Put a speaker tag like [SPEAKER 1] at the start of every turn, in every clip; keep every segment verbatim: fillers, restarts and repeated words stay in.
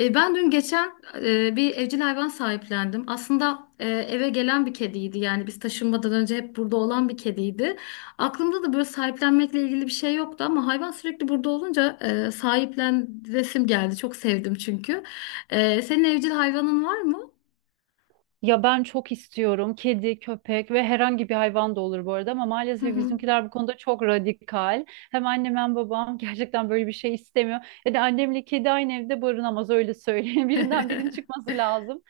[SPEAKER 1] E, ben dün geçen e, bir evcil hayvan sahiplendim. Aslında e, eve gelen bir kediydi. Yani biz taşınmadan önce hep burada olan bir kediydi. Aklımda da böyle sahiplenmekle ilgili bir şey yoktu ama hayvan sürekli burada olunca e, sahiplen resim geldi. Çok sevdim çünkü. E, senin evcil hayvanın var mı?
[SPEAKER 2] Ya ben çok istiyorum kedi, köpek ve herhangi bir hayvan da olur bu arada ama
[SPEAKER 1] Hı
[SPEAKER 2] maalesef
[SPEAKER 1] hı.
[SPEAKER 2] bizimkiler bu konuda çok radikal. Hem annem hem babam gerçekten böyle bir şey istemiyor. Ya da annemle kedi aynı evde barınamaz öyle söyleyeyim. Birinden birinin çıkması lazım.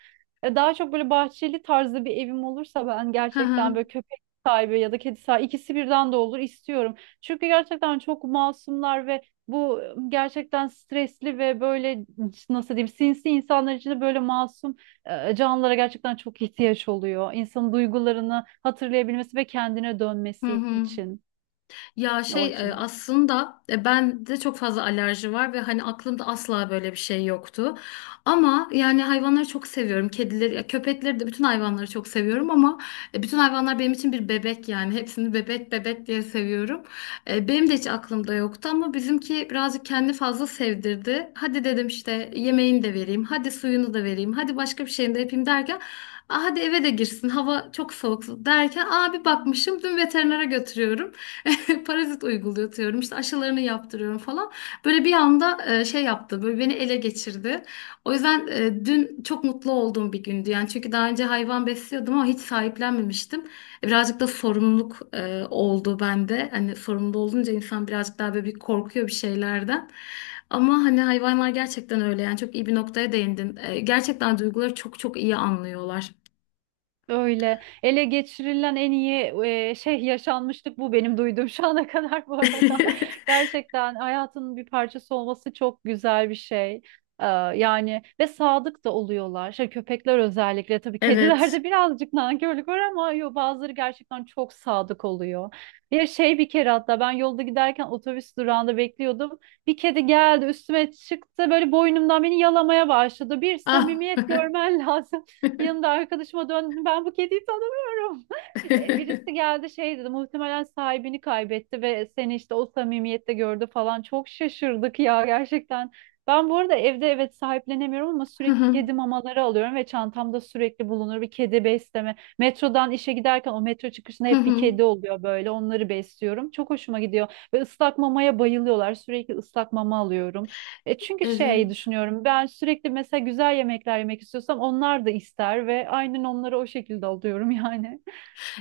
[SPEAKER 2] E, Daha çok böyle bahçeli tarzda bir evim olursa ben
[SPEAKER 1] Hı
[SPEAKER 2] gerçekten
[SPEAKER 1] hı.
[SPEAKER 2] böyle köpek sahibi ya da kedi sahibi ikisi birden de olur istiyorum. Çünkü gerçekten çok masumlar ve bu gerçekten stresli ve böyle nasıl diyeyim sinsi insanlar için de böyle masum e, canlılara gerçekten çok ihtiyaç oluyor. İnsanın duygularını hatırlayabilmesi ve kendine
[SPEAKER 1] Hı
[SPEAKER 2] dönmesi
[SPEAKER 1] hı.
[SPEAKER 2] için
[SPEAKER 1] Ya
[SPEAKER 2] o
[SPEAKER 1] şey e,
[SPEAKER 2] açıdan.
[SPEAKER 1] aslında e, ben de çok fazla alerji var ve hani aklımda asla böyle bir şey yoktu. Ama yani hayvanları çok seviyorum. Kedileri, ya köpekleri de, bütün hayvanları çok seviyorum ama e, bütün hayvanlar benim için bir bebek yani. Hepsini bebek bebek diye seviyorum. E, Benim de hiç aklımda yoktu ama bizimki birazcık kendi fazla sevdirdi. Hadi dedim, işte yemeğini de vereyim, hadi suyunu da vereyim, hadi başka bir şeyini de yapayım derken, Aa, hadi eve de girsin, hava çok soğuk derken, abi bakmışım dün veterinere götürüyorum. Parazit uygulatıyorum, işte aşılarını yaptırıyorum falan. Böyle bir anda e, şey yaptı, böyle beni ele geçirdi. O yüzden e, dün çok mutlu olduğum bir gündü yani, çünkü daha önce hayvan besliyordum ama hiç sahiplenmemiştim. E, Birazcık da sorumluluk e, oldu bende. Hani sorumlu olunca insan birazcık daha böyle bir korkuyor bir şeylerden. Ama hani hayvanlar gerçekten öyle yani, çok iyi bir noktaya değindin. E, gerçekten duyguları çok çok iyi anlıyorlar.
[SPEAKER 2] Öyle ele geçirilen en iyi e, şey yaşanmışlık bu benim duyduğum şu ana kadar bu arada. Gerçekten hayatının bir parçası olması çok güzel bir şey. Ee, yani ve sadık da oluyorlar. Şey, köpekler özellikle tabii
[SPEAKER 1] Evet.
[SPEAKER 2] kedilerde birazcık nankörlük var ama yo, bazıları gerçekten çok sadık oluyor. Bir şey bir kere hatta ben yolda giderken otobüs durağında bekliyordum. Bir kedi geldi üstüme çıktı böyle boynumdan beni yalamaya başladı. Bir
[SPEAKER 1] Ah.
[SPEAKER 2] samimiyet görmen lazım. Yanımda arkadaşıma döndüm. Ben bu kediyi tanımıyorum. E, Birisi geldi şey dedi. Muhtemelen sahibini kaybetti ve seni işte o samimiyette gördü falan. Çok şaşırdık ya gerçekten. Ben bu arada evde evet sahiplenemiyorum ama
[SPEAKER 1] Hı
[SPEAKER 2] sürekli
[SPEAKER 1] hı,
[SPEAKER 2] kedi mamaları alıyorum ve çantamda sürekli bulunur bir kedi besleme. Metrodan işe giderken o metro çıkışında
[SPEAKER 1] hı
[SPEAKER 2] hep bir
[SPEAKER 1] hı.
[SPEAKER 2] kedi oluyor böyle onları besliyorum. Çok hoşuma gidiyor ve ıslak mamaya bayılıyorlar sürekli ıslak mama alıyorum. E çünkü şey
[SPEAKER 1] Evet.
[SPEAKER 2] düşünüyorum ben sürekli mesela güzel yemekler yemek istiyorsam onlar da ister ve aynen onları o şekilde alıyorum yani.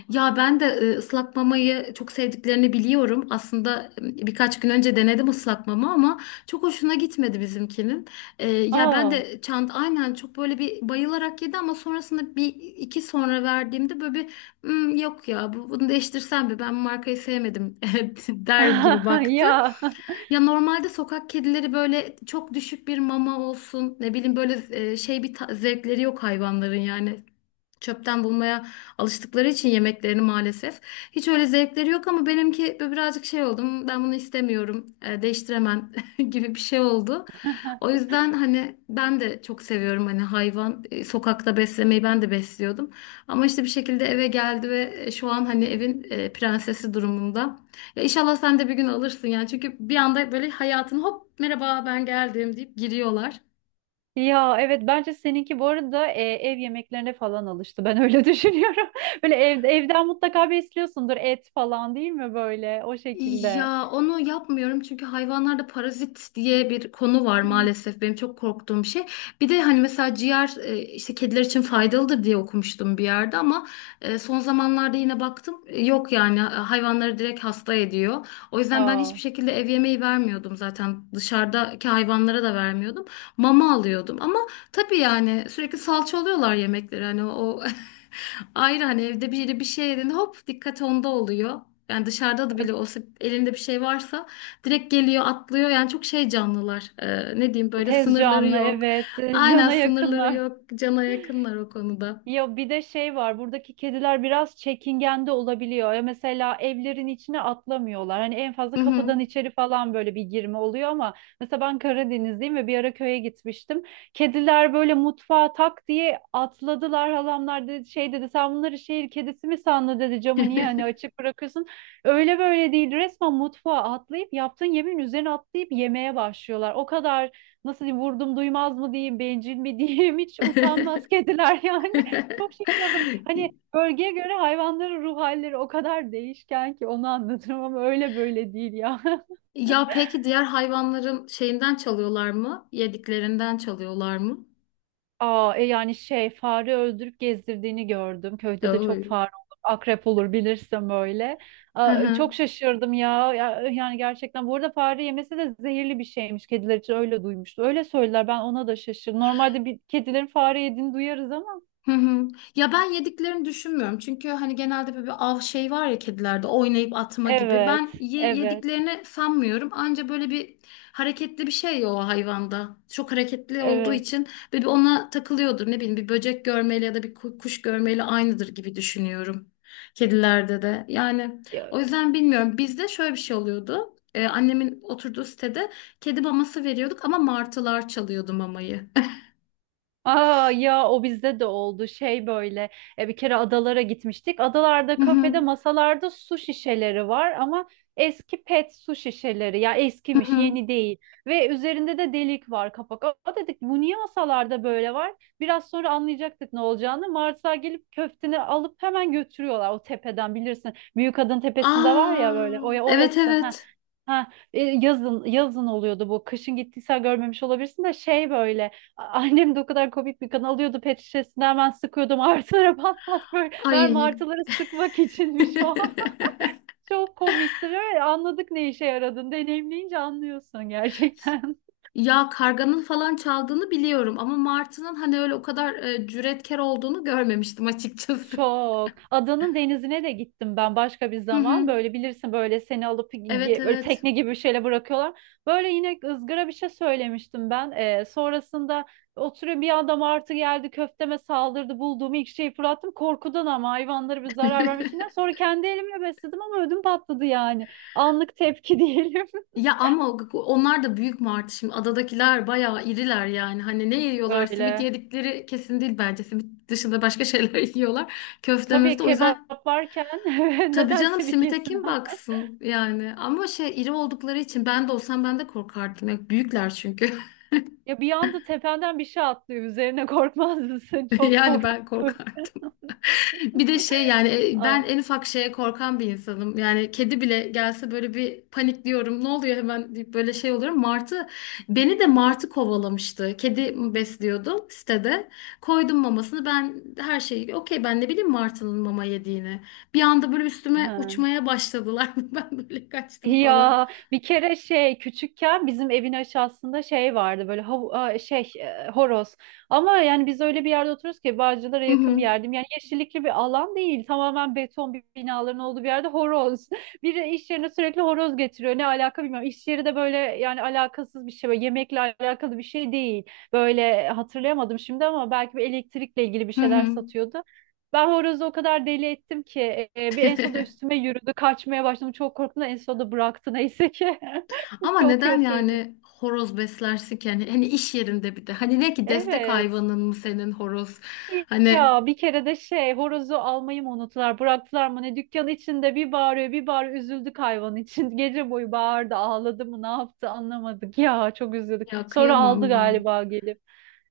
[SPEAKER 1] Ya ben de e, ıslak mamayı çok sevdiklerini biliyorum. Aslında e, birkaç gün önce denedim ıslak mama ama çok hoşuna gitmedi bizimkinin. E, ya ben
[SPEAKER 2] Aa
[SPEAKER 1] de çant aynen çok böyle bir bayılarak yedi ama sonrasında bir iki sonra verdiğimde böyle bir, Hmm, yok ya, bu- bunu değiştirsem mi, ben bu markayı sevmedim, der gibi baktı.
[SPEAKER 2] ya
[SPEAKER 1] Ya normalde sokak kedileri böyle çok düşük bir mama olsun, ne bileyim, böyle e, şey bir ta- zevkleri yok hayvanların yani. Çöpten bulmaya alıştıkları için yemeklerini maalesef. Hiç öyle zevkleri yok ama benimki böyle birazcık şey oldum. Ben bunu istemiyorum, e, değiştiremem gibi bir şey oldu. O yüzden hani ben de çok seviyorum, hani hayvan e, sokakta beslemeyi, ben de besliyordum. Ama işte bir şekilde eve geldi ve e, şu an hani evin e, prensesi durumunda. Ya inşallah sen de bir gün alırsın yani, çünkü bir anda böyle hayatın hop, merhaba ben geldim deyip giriyorlar.
[SPEAKER 2] ya evet bence seninki bu arada e, ev yemeklerine falan alıştı ben öyle düşünüyorum. Böyle ev, evden mutlaka bir istiyorsundur et falan değil mi böyle o şekilde.
[SPEAKER 1] Ya onu yapmıyorum çünkü hayvanlarda parazit diye bir konu var,
[SPEAKER 2] Hmm.
[SPEAKER 1] maalesef benim çok korktuğum bir şey. Bir de hani mesela ciğer e, işte kediler için faydalıdır diye okumuştum bir yerde ama e, son zamanlarda yine baktım, e, yok yani, e, hayvanları direkt hasta ediyor. O yüzden ben hiçbir
[SPEAKER 2] Aa
[SPEAKER 1] şekilde ev yemeği vermiyordum, zaten dışarıdaki hayvanlara da vermiyordum. Mama alıyordum ama tabii yani sürekli salça oluyorlar yemekleri, hani o ayrı, hani evde biri bir şey yediğinde hop, dikkat onda oluyor. Yani dışarıda da bile olsa elinde bir şey varsa direkt geliyor, atlıyor. Yani çok şey canlılar. Ee, ne diyeyim, böyle
[SPEAKER 2] tez
[SPEAKER 1] sınırları
[SPEAKER 2] canlı
[SPEAKER 1] yok.
[SPEAKER 2] evet.
[SPEAKER 1] Aynen,
[SPEAKER 2] Cana
[SPEAKER 1] sınırları
[SPEAKER 2] yakınlar.
[SPEAKER 1] yok. Cana yakınlar o konuda.
[SPEAKER 2] Ya bir de şey var buradaki kediler biraz çekingen de olabiliyor. Ya mesela evlerin içine atlamıyorlar. Hani en fazla
[SPEAKER 1] Hı hı.
[SPEAKER 2] kapıdan içeri falan böyle bir girme oluyor ama mesela ben Karadenizliyim ve bir ara köye gitmiştim. Kediler böyle mutfağa tak diye atladılar. Halamlar dedi, şey dedi sen bunları şehir kedisi mi sandın dedi camı niye hani açık bırakıyorsun. Öyle böyle değil resmen mutfağa atlayıp yaptığın yemeğin üzerine atlayıp yemeye başlıyorlar. O kadar nasıl diyeyim vurdum duymaz mı diyeyim bencil mi diyeyim hiç utanmaz kediler yani. Çok şaşırdım. Hani bölgeye göre hayvanların ruh halleri o kadar değişken ki onu anlatırım ama öyle böyle değil ya.
[SPEAKER 1] Ya peki diğer hayvanların şeyinden çalıyorlar mı? Yediklerinden çalıyorlar mı?
[SPEAKER 2] Aa, e yani şey fare öldürüp gezdirdiğini gördüm. Köyde de çok
[SPEAKER 1] Oy.
[SPEAKER 2] fare olur, akrep olur bilirsem öyle. Aa, çok şaşırdım ya. Ya, yani gerçekten bu arada fare yemesi de zehirli bir şeymiş. Kediler için öyle duymuştu. Öyle söylediler ben ona da şaşırdım. Normalde bir kedilerin fare yediğini duyarız ama.
[SPEAKER 1] Hı hı. Ya ben yediklerini düşünmüyorum. Çünkü hani genelde böyle bir av şey var ya kedilerde, oynayıp atma gibi.
[SPEAKER 2] Evet,
[SPEAKER 1] Ben ye-
[SPEAKER 2] evet,
[SPEAKER 1] yediklerini sanmıyorum. Anca böyle bir hareketli bir şey ya o hayvanda. Çok hareketli olduğu
[SPEAKER 2] evet.
[SPEAKER 1] için böyle bir ona takılıyordur. Ne bileyim, bir böcek görmeyle ya da bir ku- kuş görmeyle aynıdır gibi düşünüyorum. Kedilerde de. Yani o yüzden bilmiyorum. Bizde şöyle bir şey oluyordu. Ee, annemin oturduğu sitede kedi maması veriyorduk ama martılar çalıyordu mamayı.
[SPEAKER 2] Aa ya o bizde de oldu şey böyle e, bir kere adalara gitmiştik. Adalarda
[SPEAKER 1] Hı hı.
[SPEAKER 2] kafede masalarda su şişeleri var ama eski pet su şişeleri ya
[SPEAKER 1] Hı
[SPEAKER 2] eskimiş
[SPEAKER 1] hı.
[SPEAKER 2] yeni değil ve üzerinde de delik var kapak. Aa dedik bu niye masalarda böyle var? Biraz sonra anlayacaktık ne olacağını. Martılar gelip köfteni alıp hemen götürüyorlar o tepeden bilirsin. Büyük Adın tepesinde var ya böyle o
[SPEAKER 1] Aa, evet
[SPEAKER 2] orası. Ha.
[SPEAKER 1] evet.
[SPEAKER 2] Ha, e, yazın yazın oluyordu bu. Kışın gittiysen görmemiş olabilirsin de şey böyle. Annem de o kadar komik bir kan alıyordu pet şişesinden hemen sıkıyordum artılara pat pat böyle mermi
[SPEAKER 1] Ay.
[SPEAKER 2] artıları sıkmak içinmiş o. Çok komiktir. Evet, anladık ne işe yaradığını deneyimleyince anlıyorsun gerçekten.
[SPEAKER 1] Ya karganın falan çaldığını biliyorum ama martının hani öyle o kadar e, cüretkar olduğunu görmemiştim açıkçası.
[SPEAKER 2] Çok. Adanın denizine de gittim ben başka bir
[SPEAKER 1] Hı hı.
[SPEAKER 2] zaman. Böyle bilirsin böyle seni alıp
[SPEAKER 1] Evet
[SPEAKER 2] ge- böyle
[SPEAKER 1] evet.
[SPEAKER 2] tekne gibi bir şeyle bırakıyorlar. Böyle yine ızgara bir şey söylemiştim ben. Ee, sonrasında oturuyor bir adam artı geldi köfteme saldırdı. Bulduğum ilk şeyi fırlattım. Korkudan ama hayvanlara bir zarar vermişinden. Sonra kendi elimle besledim ama ödüm patladı yani. Anlık tepki diyelim.
[SPEAKER 1] Ya ama o- onlar da büyük martı, şimdi adadakiler bayağı iriler yani, hani ne yiyorlar, simit
[SPEAKER 2] Öyle.
[SPEAKER 1] yedikleri kesin değil bence, simit dışında başka şeyler yiyorlar, köfte
[SPEAKER 2] Tabii
[SPEAKER 1] möfte, o yüzden.
[SPEAKER 2] kebap varken
[SPEAKER 1] Tabii
[SPEAKER 2] neden
[SPEAKER 1] canım,
[SPEAKER 2] simit
[SPEAKER 1] simite
[SPEAKER 2] yesin.
[SPEAKER 1] kim baksın yani, ama şey iri oldukları için ben de olsam ben de korkardım. Ya, büyükler çünkü.
[SPEAKER 2] Ya bir anda tependen bir şey atlıyor. Üzerine korkmaz mısın? Çok
[SPEAKER 1] Yani ben
[SPEAKER 2] korkunç.
[SPEAKER 1] korkardım. Bir de şey yani e, ben
[SPEAKER 2] Ay.
[SPEAKER 1] en ufak şeye korkan bir insanım. Yani kedi bile gelse böyle bir panikliyorum, ne oluyor hemen deyip böyle şey oluyorum. Martı beni de, martı kovalamıştı. Kedi besliyordum sitede, koydum mamasını, ben her şeyi okey, ben ne bileyim martının mama yediğini. Bir anda böyle üstüme
[SPEAKER 2] Ha.
[SPEAKER 1] uçmaya başladılar, ben böyle kaçtım falan.
[SPEAKER 2] Ya bir kere şey küçükken bizim evin aşağısında şey vardı böyle hav a, şey e, horoz ama yani biz öyle bir yerde oturuyoruz ki Bağcılar'a yakın bir yerdim yani yeşillikli bir alan değil tamamen beton bir binaların olduğu bir yerde horoz biri iş yerine sürekli horoz getiriyor ne alaka bilmiyorum iş yeri de böyle yani alakasız bir şey böyle yemekle alakalı bir şey değil böyle hatırlayamadım şimdi ama belki bir elektrikle ilgili bir
[SPEAKER 1] Hı
[SPEAKER 2] şeyler
[SPEAKER 1] hı.
[SPEAKER 2] satıyordu ben horozu o kadar deli ettim ki e, bir en sonunda üstüme yürüdü. Kaçmaya başladım. Çok korktum da en sonunda bıraktı neyse ki.
[SPEAKER 1] Ama
[SPEAKER 2] Çok
[SPEAKER 1] neden
[SPEAKER 2] kötüydü.
[SPEAKER 1] yani horoz beslersin ki? Yani, hani iş yerinde bir de. Hani ne ki, destek
[SPEAKER 2] Evet.
[SPEAKER 1] hayvanın mı senin horoz? Hani,
[SPEAKER 2] Ya bir kere de şey horozu almayı mı unuttular bıraktılar mı ne dükkan içinde bir bağırıyor bir bağırıyor üzüldük hayvan için gece boyu bağırdı ağladı mı ne yaptı anlamadık ya çok üzüldük
[SPEAKER 1] ya
[SPEAKER 2] sonra
[SPEAKER 1] kıyamam
[SPEAKER 2] aldı
[SPEAKER 1] ya.
[SPEAKER 2] galiba gelip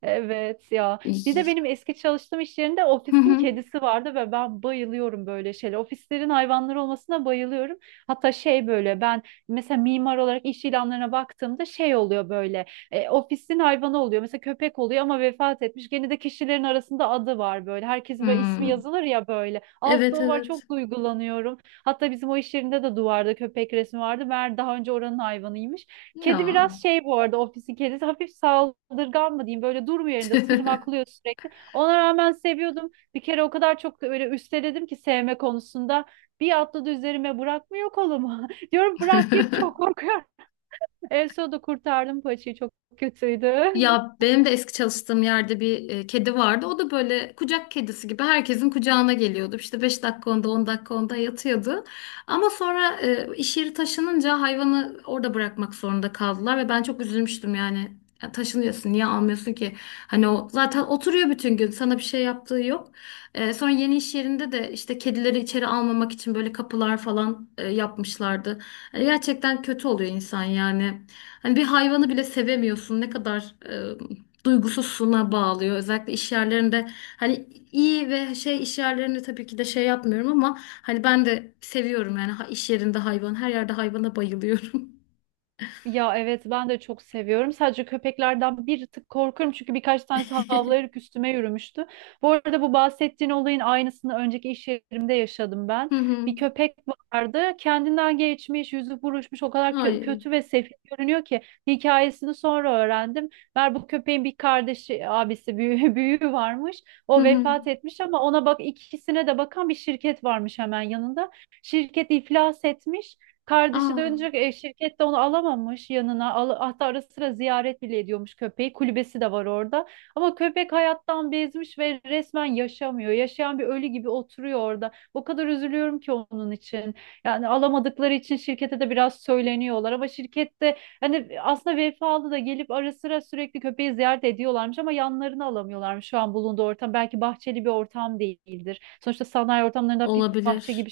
[SPEAKER 2] evet ya bir de
[SPEAKER 1] İy.
[SPEAKER 2] benim eski çalıştığım iş yerinde
[SPEAKER 1] Hı
[SPEAKER 2] ofisin
[SPEAKER 1] hı.
[SPEAKER 2] kedisi vardı ve ben bayılıyorum böyle şeyler ofislerin hayvanları olmasına bayılıyorum hatta şey böyle ben mesela mimar olarak iş ilanlarına baktığımda şey oluyor böyle e, ofisin hayvanı oluyor. Mesela köpek oluyor ama vefat etmiş. Gene de kişilerin arasında adı var böyle. Herkesin böyle ismi
[SPEAKER 1] Hmm.
[SPEAKER 2] yazılır ya böyle. Altta
[SPEAKER 1] Evet
[SPEAKER 2] o var
[SPEAKER 1] evet.
[SPEAKER 2] çok duygulanıyorum. Hatta bizim o iş yerinde de duvarda köpek resmi vardı. Meğer daha önce oranın hayvanıymış. Kedi
[SPEAKER 1] Ya.
[SPEAKER 2] biraz şey bu arada ofisin kedisi. Hafif saldırgan mı diyeyim. Böyle durmuyor yerinde tırmaklıyor sürekli. Ona rağmen seviyordum. Bir kere o kadar çok böyle üsteledim ki sevme konusunda. Bir atladı üzerime bırakmıyor kolumu. Diyorum bırak git çok korkuyorum. En sonunda kurtardım paçayı çok kötüydü.
[SPEAKER 1] Ya benim de eski çalıştığım yerde bir e, kedi vardı. O da böyle kucak kedisi gibi herkesin kucağına geliyordu. İşte beş dakika onda, on dakika onda yatıyordu. Ama sonra e, iş yeri taşınınca hayvanı orada bırakmak zorunda kaldılar ve ben çok üzülmüştüm yani. Ya taşınıyorsun, niye almıyorsun ki? Hani o zaten oturuyor bütün gün, sana bir şey yaptığı yok. E, sonra yeni iş yerinde de işte kedileri içeri almamak için böyle kapılar falan e, yapmışlardı. Hani gerçekten kötü oluyor insan yani. Hani bir hayvanı bile sevemiyorsun. Ne kadar e, duygusuzluğuna bağlıyor. Özellikle iş yerlerinde, hani iyi ve şey iş yerlerinde tabii ki de şey yapmıyorum, ama hani ben de seviyorum yani, ha- iş yerinde hayvan. Her yerde hayvana bayılıyorum.
[SPEAKER 2] Ya evet ben de çok seviyorum. Sadece köpeklerden bir tık korkuyorum çünkü birkaç tanesi havlayarak üstüme yürümüştü. Bu arada bu bahsettiğin olayın aynısını önceki iş yerimde yaşadım ben.
[SPEAKER 1] Hı hı.
[SPEAKER 2] Bir köpek vardı kendinden geçmiş, yüzü buruşmuş o kadar kö-
[SPEAKER 1] Ay.
[SPEAKER 2] kötü ve sefil görünüyor ki hikayesini sonra öğrendim. Meğer bu köpeğin bir kardeşi, abisi, büyüğü, büyüğü varmış.
[SPEAKER 1] Hı
[SPEAKER 2] O
[SPEAKER 1] hı.
[SPEAKER 2] vefat etmiş ama ona bak ikisine de bakan bir şirket varmış hemen yanında. Şirket iflas etmiş. Kardeşi
[SPEAKER 1] Aa,
[SPEAKER 2] dönecek e, şirket de onu alamamış yanına. Al, hatta ara sıra ziyaret bile ediyormuş köpeği. Kulübesi de var orada. Ama köpek hayattan bezmiş ve resmen yaşamıyor. Yaşayan bir ölü gibi oturuyor orada. O kadar üzülüyorum ki onun için. Yani alamadıkları için şirkete de biraz söyleniyorlar ama şirkette hani aslında vefalı da gelip ara sıra sürekli köpeği ziyaret ediyorlarmış ama yanlarını alamıyorlarmış şu an bulunduğu ortam. Belki bahçeli bir ortam değildir. Sonuçta sanayi ortamlarında hafif bahçe gibi
[SPEAKER 1] olabilir.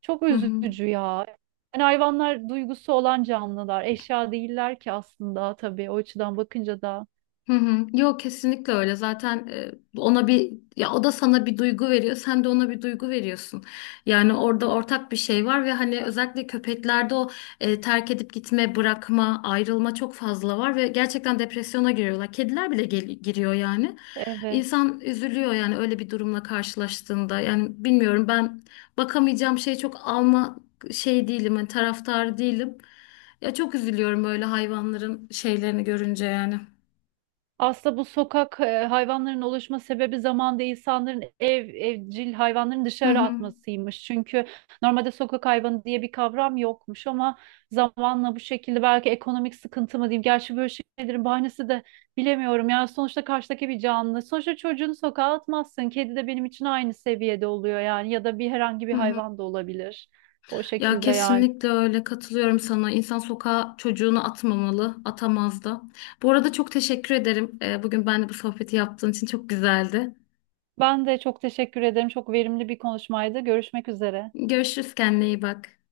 [SPEAKER 2] çok
[SPEAKER 1] Hı hı.
[SPEAKER 2] üzücü ya. Yani hayvanlar duygusu olan canlılar. Eşya değiller ki aslında tabii o açıdan bakınca da.
[SPEAKER 1] Hı hı. Yok, kesinlikle öyle. Zaten e, ona bir, ya o da sana bir duygu veriyor, sen de ona bir duygu veriyorsun. Yani orada ortak bir şey var ve hani özellikle köpeklerde o e, terk edip gitme, bırakma, ayrılma çok fazla var ve gerçekten depresyona giriyorlar. Kediler bile gel- giriyor yani.
[SPEAKER 2] Evet.
[SPEAKER 1] İnsan üzülüyor yani öyle bir durumla karşılaştığında. Yani bilmiyorum, ben bakamayacağım, şey çok alma şey değilim, hani taraftar değilim. Ya çok üzülüyorum böyle hayvanların şeylerini görünce yani.
[SPEAKER 2] Aslında bu sokak e, hayvanların oluşma sebebi zamanda insanların ev evcil hayvanların
[SPEAKER 1] Hı
[SPEAKER 2] dışarı
[SPEAKER 1] hı.
[SPEAKER 2] atmasıymış. Çünkü normalde sokak hayvanı diye bir kavram yokmuş ama zamanla bu şekilde belki ekonomik sıkıntı mı diyeyim. Gerçi böyle şeylerin bahanesi de bilemiyorum. Yani sonuçta karşıdaki bir canlı. Sonuçta çocuğunu sokağa atmazsın. Kedi de benim için aynı seviyede oluyor yani ya da bir herhangi bir
[SPEAKER 1] Hı hı.
[SPEAKER 2] hayvan da olabilir. O
[SPEAKER 1] Ya
[SPEAKER 2] şekilde yani.
[SPEAKER 1] kesinlikle öyle, katılıyorum sana. İnsan sokağa çocuğunu atmamalı, atamaz da. Bu arada çok teşekkür ederim. Ee, Bugün ben de bu sohbeti yaptığın için çok güzeldi.
[SPEAKER 2] Ben de çok teşekkür ederim. Çok verimli bir konuşmaydı. Görüşmek üzere.
[SPEAKER 1] Görüşürüz, kendine iyi bak.